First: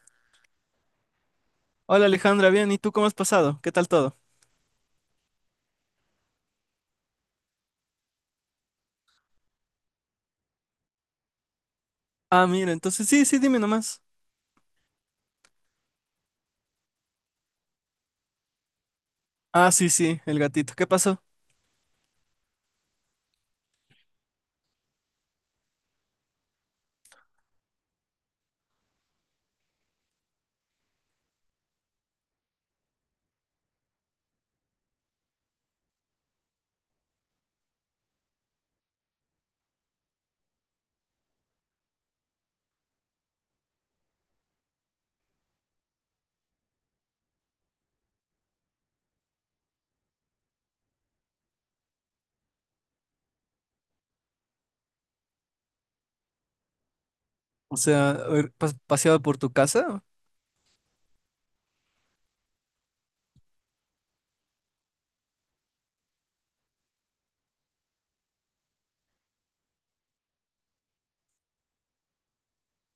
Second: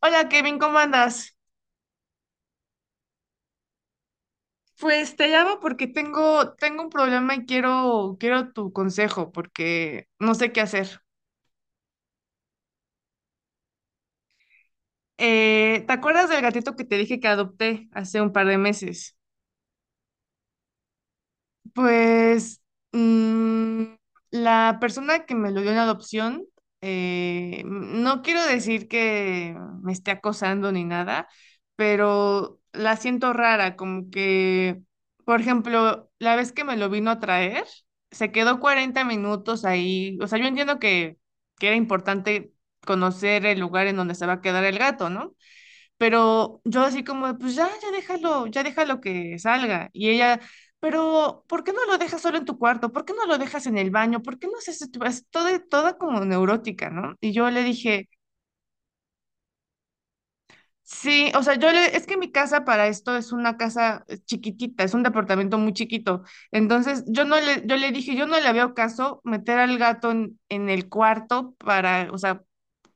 Hola Kevin, ¿cómo andas? Hola Alejandra, bien, ¿y tú cómo has pasado? ¿Qué tal todo? Pues te llamo porque tengo un problema y quiero tu consejo porque no sé qué hacer. Ah, mira, entonces sí, sí, dime nomás. ¿Te acuerdas del gatito que te dije que adopté hace un par de meses? Ah, sí, sí, el gatito, ¿qué pasó? Pues mm, la persona que me lo dio en adopción, no quiero decir que me esté acosando ni nada, pero la siento rara, como que, por ejemplo, la vez que me lo vino a traer, se quedó 40 minutos ahí. O sea, yo entiendo que era importante conocer el lugar en donde se va a quedar el gato, ¿no? Pero yo así como, de, pues ya déjalo, ya déjalo que salga. Y ella, pero ¿por qué no lo dejas solo en tu cuarto? ¿Por qué no lo dejas en el baño? ¿Por qué no haces esto? Es toda como neurótica, ¿no? Y yo le O dije, sea, a ver, paseado por tu casa. sí, o sea, yo le, es que mi casa para esto es una casa chiquitita, es un departamento muy chiquito. Entonces yo no le veo caso meter al gato en, el cuarto para, o sea,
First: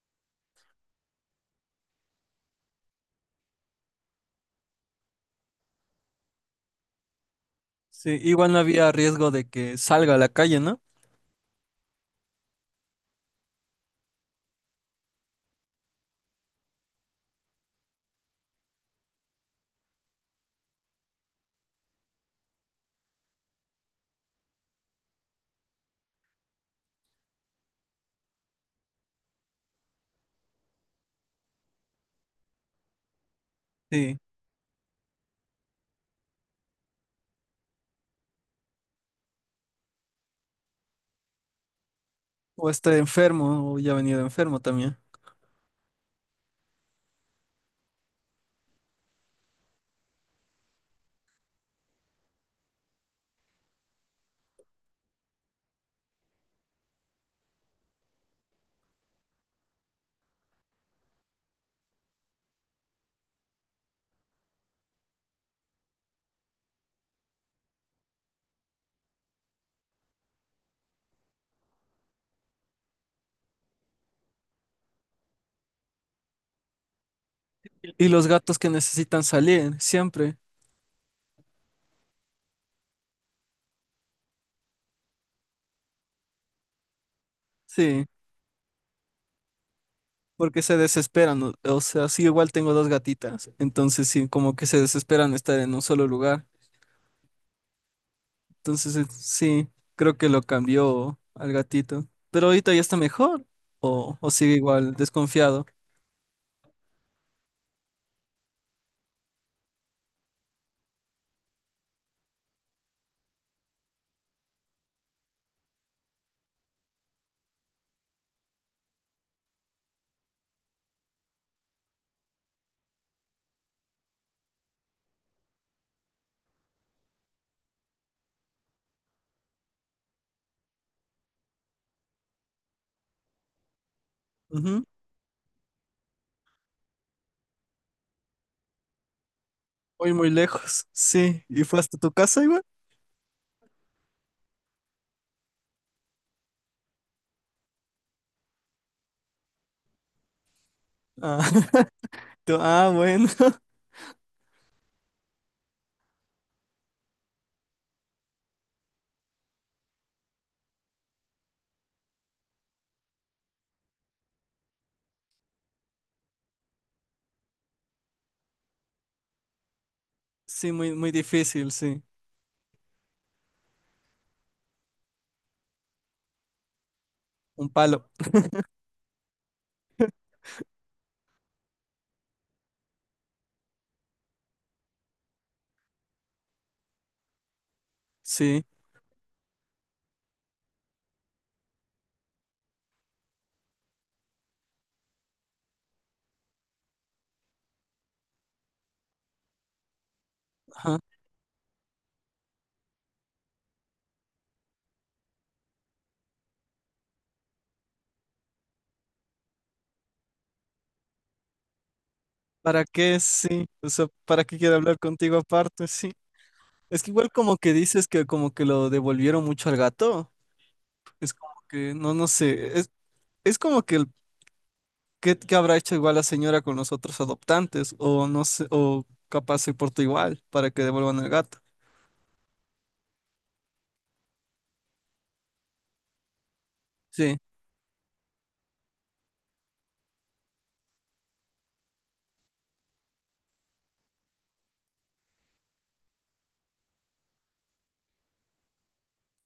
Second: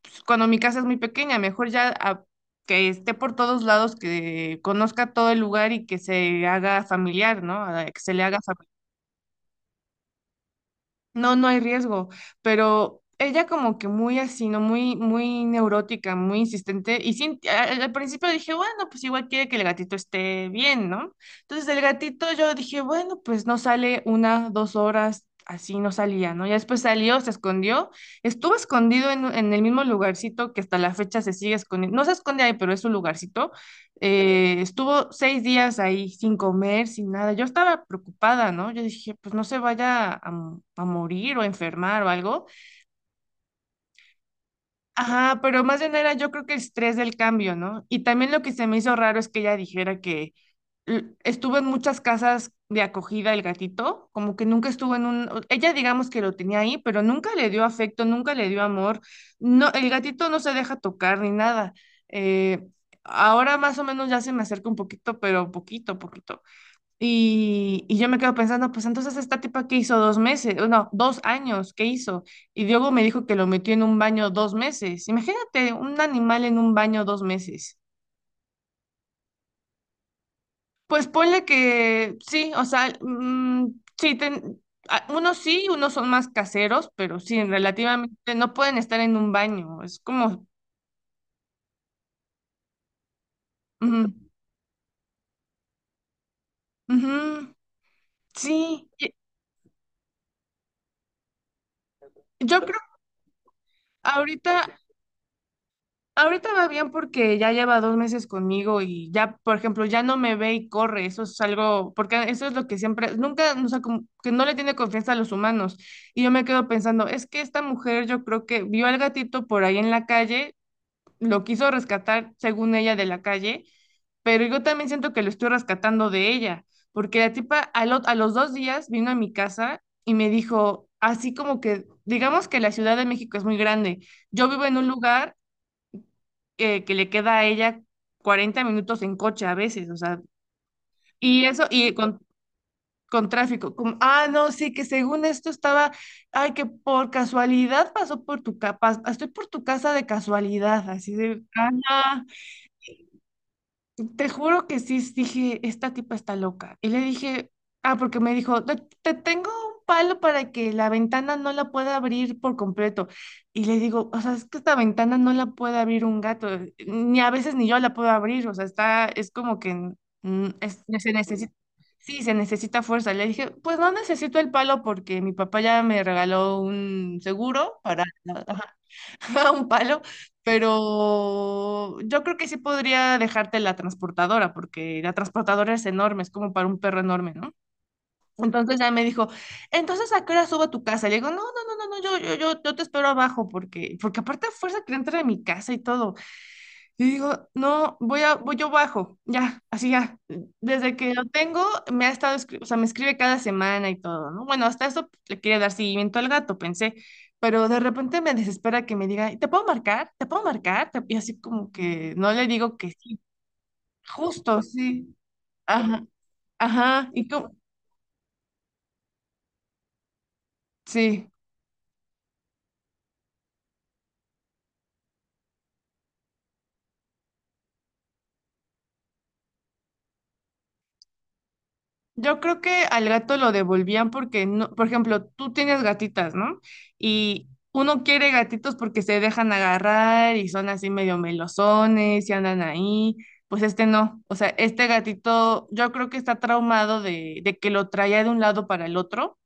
pues, cuando mi casa es muy pequeña, mejor ya que esté por todos lados, que conozca todo el lugar y que se haga familiar, ¿no? Que se Sí, le haga igual no familiar. había riesgo de que salga a la calle, ¿no? No, no hay riesgo, pero ella como que muy así, ¿no? Muy, muy neurótica, muy insistente. Y sí, al principio dije, bueno, pues igual quiere que el gatito esté bien, ¿no? Entonces el gatito yo dije, bueno, pues no sale una, 2 horas, así no salía, ¿no? Ya después salió, se escondió, estuvo escondido en el mismo lugarcito que hasta la fecha se sigue escondiendo. No se esconde ahí, pero es un lugarcito. Sí. Estuvo 6 días ahí sin comer, sin nada. Yo estaba preocupada, ¿no? Yo dije, pues no se vaya a morir o a enfermar o algo. O esté enfermo, o ya ha venido enfermo también. Ajá, pero más bien era, yo creo que el estrés del cambio, ¿no? Y también lo que se me hizo raro es que ella dijera que estuvo en muchas casas de acogida el gatito, como que nunca estuvo en un, ella digamos que lo tenía ahí, pero nunca le dio afecto, nunca le dio amor. No, el gatito no se deja tocar ni nada. Eh, Ahora más o menos ya se me acerca un poquito, pero poquito, poquito. Y yo me quedo pensando, pues entonces esta tipa que hizo 2 meses, o no, 2 años, ¿qué hizo? Y Diogo me dijo que lo metió en un baño 2 meses. Imagínate un animal en un baño 2 meses. Y los gatos que necesitan salir, siempre. Pues ponle que sí, o sea, sí, unos sí, unos son más caseros, pero sí, Sí, relativamente no pueden estar en un baño, es como, porque se desesperan. O sea, sí, igual tengo dos gatitas, ujú, entonces sí, como que se desesperan de estar en un solo lugar. ujú, sí, Entonces, sí, creo que lo cambió al gatito. Pero yo ahorita creo ya está que mejor. O sigue ahorita, igual, desconfiado. ahorita va bien porque ya lleva 2 meses conmigo y ya, por ejemplo, ya no me ve y corre, eso es algo, porque eso es lo que siempre, nunca, o sea, como que no le tiene confianza a los humanos. Y yo me quedo pensando, es que esta mujer, yo creo que vio al gatito por ahí en la calle, lo quiso rescatar, según ella, de la calle, pero yo también siento que lo estoy rescatando de ella, porque la tipa a los 2 días vino a mi casa y me dijo, así como que, digamos que la Ciudad de México es muy grande, yo vivo en Ujú. un lugar que le queda a ella 40 minutos en coche a veces, o Muy, sea, muy lejos. Sí. y ¿Y eso, fue y hasta tu con... casa igual? con tráfico, como, ah, no, sí, que según esto estaba, ay, que por casualidad pasó por tu casa, estoy por tu casa de casualidad, así de, Ah, ajá. Ah, bueno. Te juro que sí dije, esta tipa está loca. Y le dije, ah, porque me dijo, te tengo un palo para que la ventana no la pueda abrir por completo. Y le digo, o sea, es que esta ventana no la puede abrir un gato, ni a veces ni yo la puedo abrir, o sea, está, es como que Sí, muy, muy se necesita, difícil, sí. sí, se necesita fuerza. Le dije, pues no necesito el palo porque mi papá ya me regaló un Un seguro para. palo. Ajá, un palo. Pero yo creo que sí podría dejarte la transportadora, porque la transportadora es enorme, es como para un perro enorme, ¿no? Sí. Entonces ya me dijo, entonces ¿a qué hora subo a tu casa? Le digo, no, no, no, no, no, yo te espero abajo, porque aparte a fuerza que entrar a mi casa y todo. Y digo, no, voy yo bajo, ya, así ya. Desde Ajá. que lo tengo, me ha estado, o sea, me escribe cada semana y todo, ¿no? Bueno, hasta eso, le quería dar seguimiento al gato, pensé, pero de repente me desespera que me diga, ¿te puedo marcar? ¿Te puedo marcar? Y así como que no le digo ¿Para que sí, qué? Sí. O sea, ¿para qué justo, quiero hablar sí, contigo aparte? ajá, Sí. Es ajá, que y igual como, como que dices que como que lo devolvieron mucho al gato. sí. Es como que, no, no sé. Es como que ¿qué, qué habrá hecho igual la señora con los otros adoptantes? O no sé, o capaz se portó igual para que devuelvan al gato. Yo creo que al gato lo devolvían porque no, por ejemplo, tú tienes gatitas, ¿no? Sí, Y uno quiere gatitos porque se dejan agarrar y son así medio melosones y andan ahí. Pues este no. O sea, este gatito yo creo que está traumado de que lo traía de un lado para el otro.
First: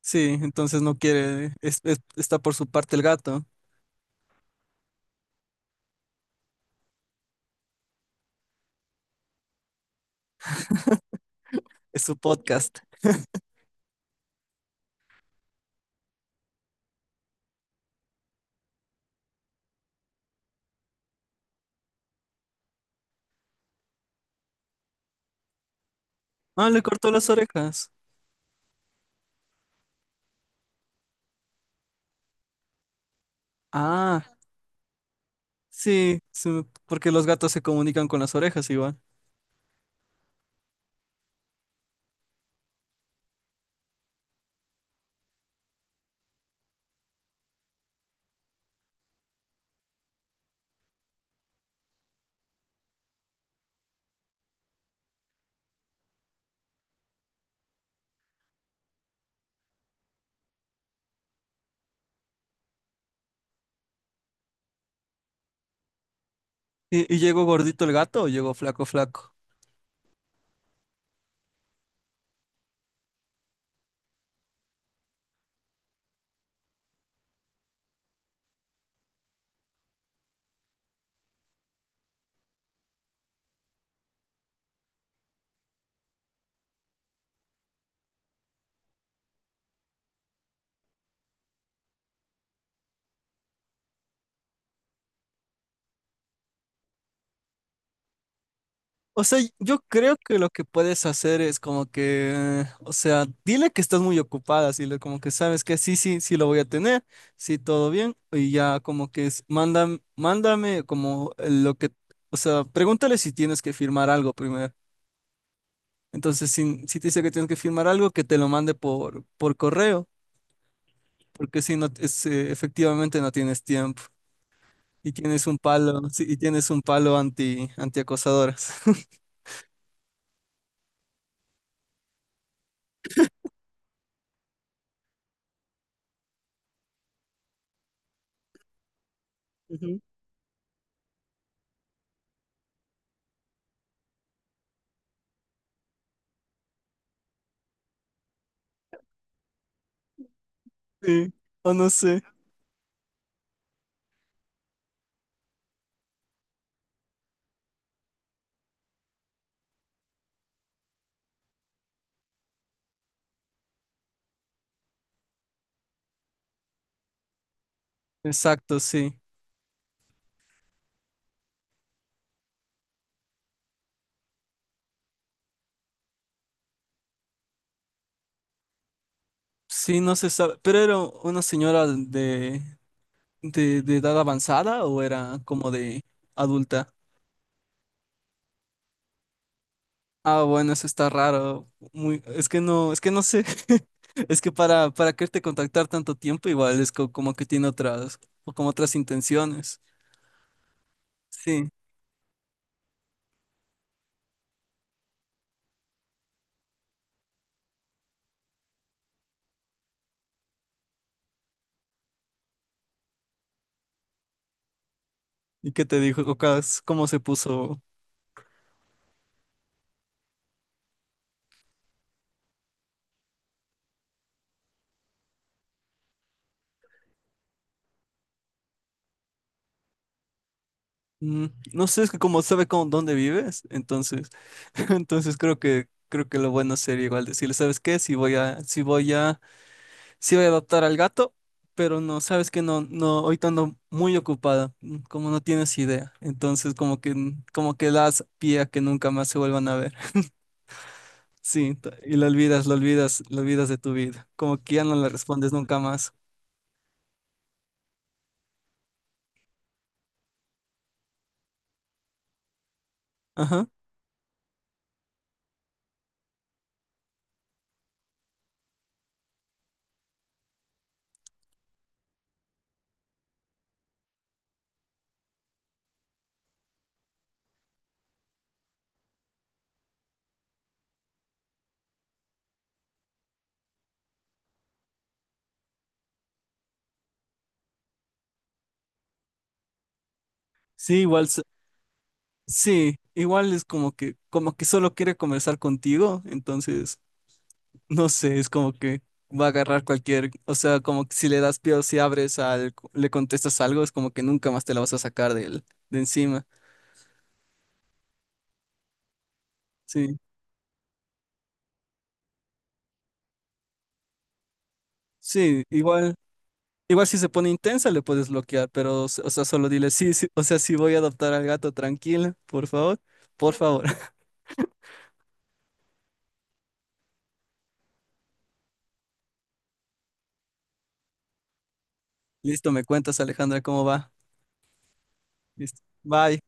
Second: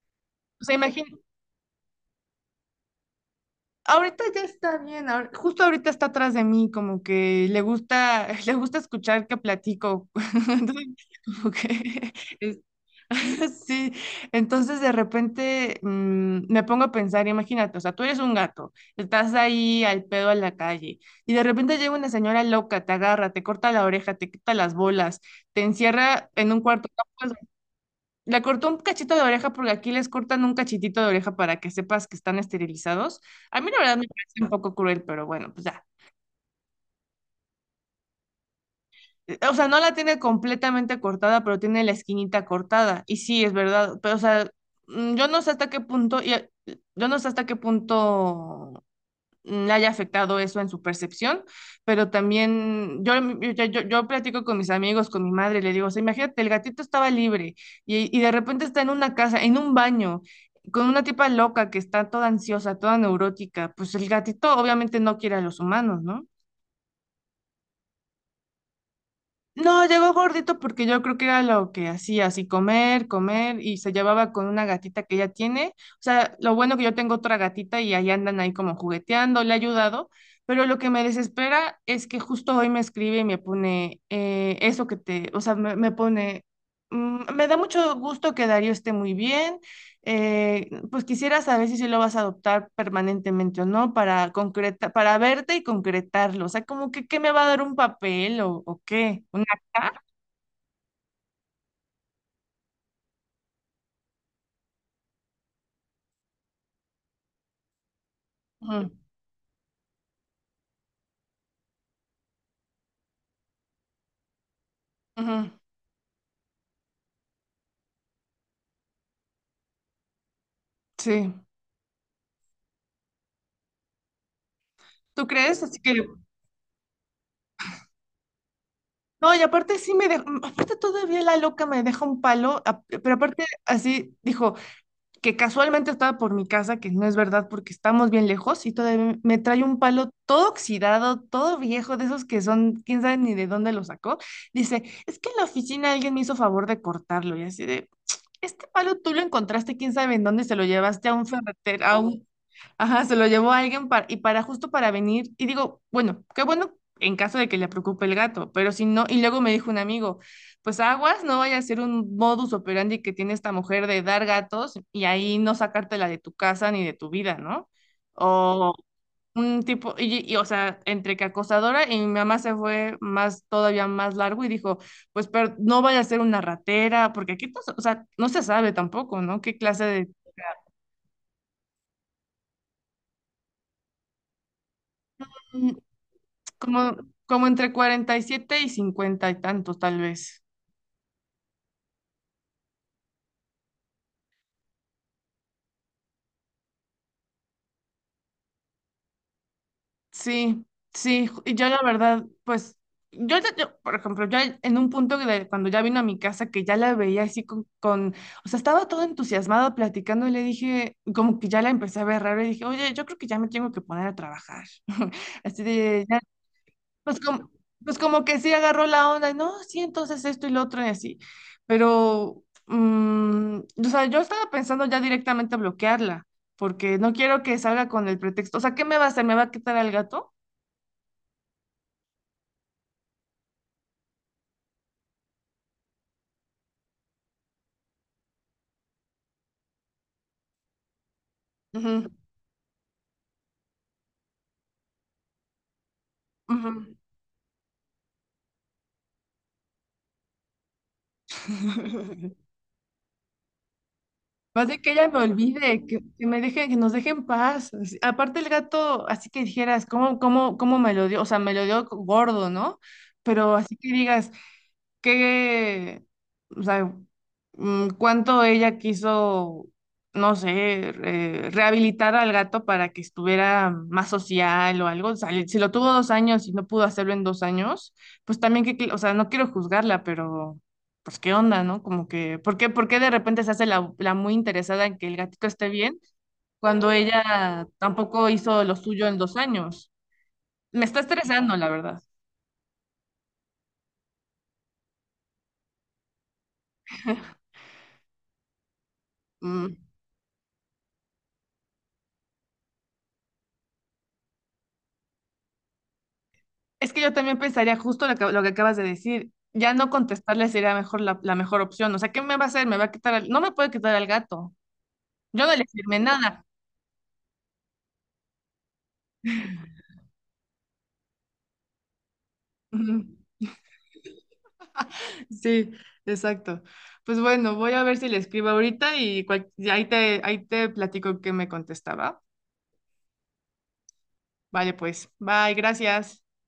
sí, O sea, entonces no imagínate. quiere, está por su parte el gato, Ahorita ya está bien, justo ahorita está atrás de mí, como que le gusta, le gusta escuchar que platico. Entonces, como es que su es- podcast. sí, entonces de repente me pongo a pensar, imagínate, o sea, tú eres un gato, estás ahí al pedo en la calle y de repente llega una señora loca, te agarra, te corta la oreja, te quita las bolas, te encierra en un Ah, le cuarto. cortó las orejas. Le cortó un cachito de oreja porque aquí les cortan un cachitito de oreja para que sepas que están esterilizados. A mí la verdad me Ah, parece un poco cruel, pero bueno, pues ya. sí, sí, porque los gatos se comunican con las orejas igual. O sea, no la tiene completamente cortada, pero tiene la esquinita cortada. Y sí, es verdad. Pero, o sea, mm, yo no sé hasta qué punto, y, eh, yo no sé hasta qué punto le haya afectado eso en su percepción, pero también yo, mm, yo platico con mis amigos, con mi madre, y le digo, o sea, imagínate, el gatito estaba libre y de repente está en una casa, en un baño, con una tipa loca que está toda ansiosa, toda neurótica, pues el gatito obviamente no quiere a los humanos, ¿no? Y llegó gordito el gato o llegó flaco, flaco? No, llegó gordito porque yo creo que era lo que hacía, así comer, comer, y se llevaba con una gatita que ella tiene. O sea, lo bueno que yo tengo otra gatita y ahí andan ahí como jugueteando, le he ayudado, pero lo que me desespera es que justo hoy me escribe y me pone eso que te, o sea, me pone, me da mucho gusto que Darío esté muy bien, pues quisiera saber si sí lo vas a adoptar permanentemente o no para concreta, para verte y concretarlo. O sea, como que, ¿qué me va a dar un papel o qué? O sea, yo ¿Ah? creo que lo que puedes hacer es como que, o sea, dile que estás muy ocupada, como que sabes que sí, sí, sí lo voy a tener, sí, todo bien, y ya Ujú, como que es, mándame, mándame como lo que, o sea, pregúntale si tienes que firmar algo primero. ujú. Entonces, si, si te dice que tienes que firmar algo, que te lo mande por correo, Sí, porque si no, es, efectivamente no tienes tiempo y ¿tú tienes un crees? Así que, palo, sí, y tienes un palo anti, antiacosadoras. no, y aparte sí me dejó, aparte todavía la loca me deja un palo, pero aparte así dijo que casualmente estaba por mi casa, que no es verdad porque estamos bien lejos, y todavía me trae un Ujú. palo todo oxidado, todo viejo, de esos que son, quién sabe ni de dónde lo sacó. Dice, es que en la oficina alguien me hizo favor de cortarlo, y así de, este palo tú lo encontraste, quién sabe en dónde, se lo llevaste a un Sí, o ferretero, no a sé. un. Ajá, se lo llevó a alguien para justo para venir. Y digo, bueno, qué bueno en caso de que le preocupe el gato, pero si no, y luego me dijo un amigo, pues aguas, no vaya a ser un modus operandi que tiene esta mujer de dar gatos y ahí no sacártela de tu casa ni de tu vida, ¿no? O Exacto, sí. un tipo, o sea, entre que acosadora y mi mamá se fue más, todavía más largo y dijo, pues pero no vaya a ser una ratera, porque aquí, pues, o sea, no se sabe tampoco, ¿no? ¿Qué clase Sí, de... no se sabe. ¿Pero era una señora de edad avanzada o era como de adulta? Como, como entre 40 y 50 y 50 y tantos, tal Ah, vez. bueno, eso está raro. Muy, es que no sé. Es que para quererte contactar tanto tiempo, igual es como que tiene otras, o como otras intenciones. Sí, sí, y yo Sí. la verdad, pues, yo, yo, por ejemplo, yo en un punto de, cuando ya vino a mi casa, que ya la veía así con, o sea, estaba todo entusiasmado platicando y le dije, como que ya la empecé a ver raro y dije, oye, yo creo que ya me tengo que poner a trabajar. Así ¿Y qué te de, dijo? ¿Cómo Pues se como, puso? pues como que sí agarró la onda, y no, sí, entonces esto y lo otro y así. Pero, o sea, yo estaba pensando ya directamente bloquearla, porque no quiero que salga con el pretexto. O sea, ¿qué me va a hacer? ¿Me va a quitar al gato? Mm, no sé, es que como sabe con dónde vives, entonces, entonces creo que lo bueno sería igual decirle, ¿sabes qué? Si voy a, si voy a sí voy a adoptar al gato, pero no, sabes que no, no, ahorita ando muy ocupada, como no tienes idea. Ujú, ujú. Entonces, como que das pie a que nunca más se vuelvan a ver. Sí, y lo olvidas, lo olvidas, lo olvidas de tu vida. Como Más que de ya que no ella le me respondes nunca olvide, que, más. que me deje, que nos deje en paz. Aparte el gato, así que dijeras, ¿cómo me lo dio? O sea, me lo dio gordo, ¿no? Pero Ajá. así que digas, que, o sea, cuánto ella quiso, no sé, rehabilitar al gato para que estuviera más social o algo. O sea, si lo tuvo 2 años y no pudo hacerlo en 2 años, pues también que, o sea, no quiero juzgarla, pero pues qué onda, ¿no? Como que, ¿por qué de repente se hace la muy interesada en que el gatito esté bien cuando ella tampoco hizo lo suyo en 2 años? Me está Sí, igual, estresando, la verdad. sí, igual es como que solo quiere conversar contigo, entonces, no sé, es como que va a Mm. agarrar cualquier, o sea, como que si le das pie o si abres al, le contestas algo, es como que nunca más te la vas a sacar de él, de encima. Es que yo también pensaría justo lo que acabas de decir. Ya no Sí, contestarle sería mejor la mejor opción. O sea, ¿qué me va a hacer? Me va a quitar no me puede quitar al gato. Yo no le sí, firmé igual, nada. igual si se pone intensa le puedes bloquear, pero, o sea, solo dile, sí, sí, o sea, sí voy a adoptar al gato, tranquila, por favor, Ujú. por favor. Sí, exacto. Pues bueno, voy a ver si le escribo ahorita y ahí te platico qué me contestaba. Listo, me cuentas, Alejandra, cómo va. Vale, pues. Bye, Listo, gracias. bye.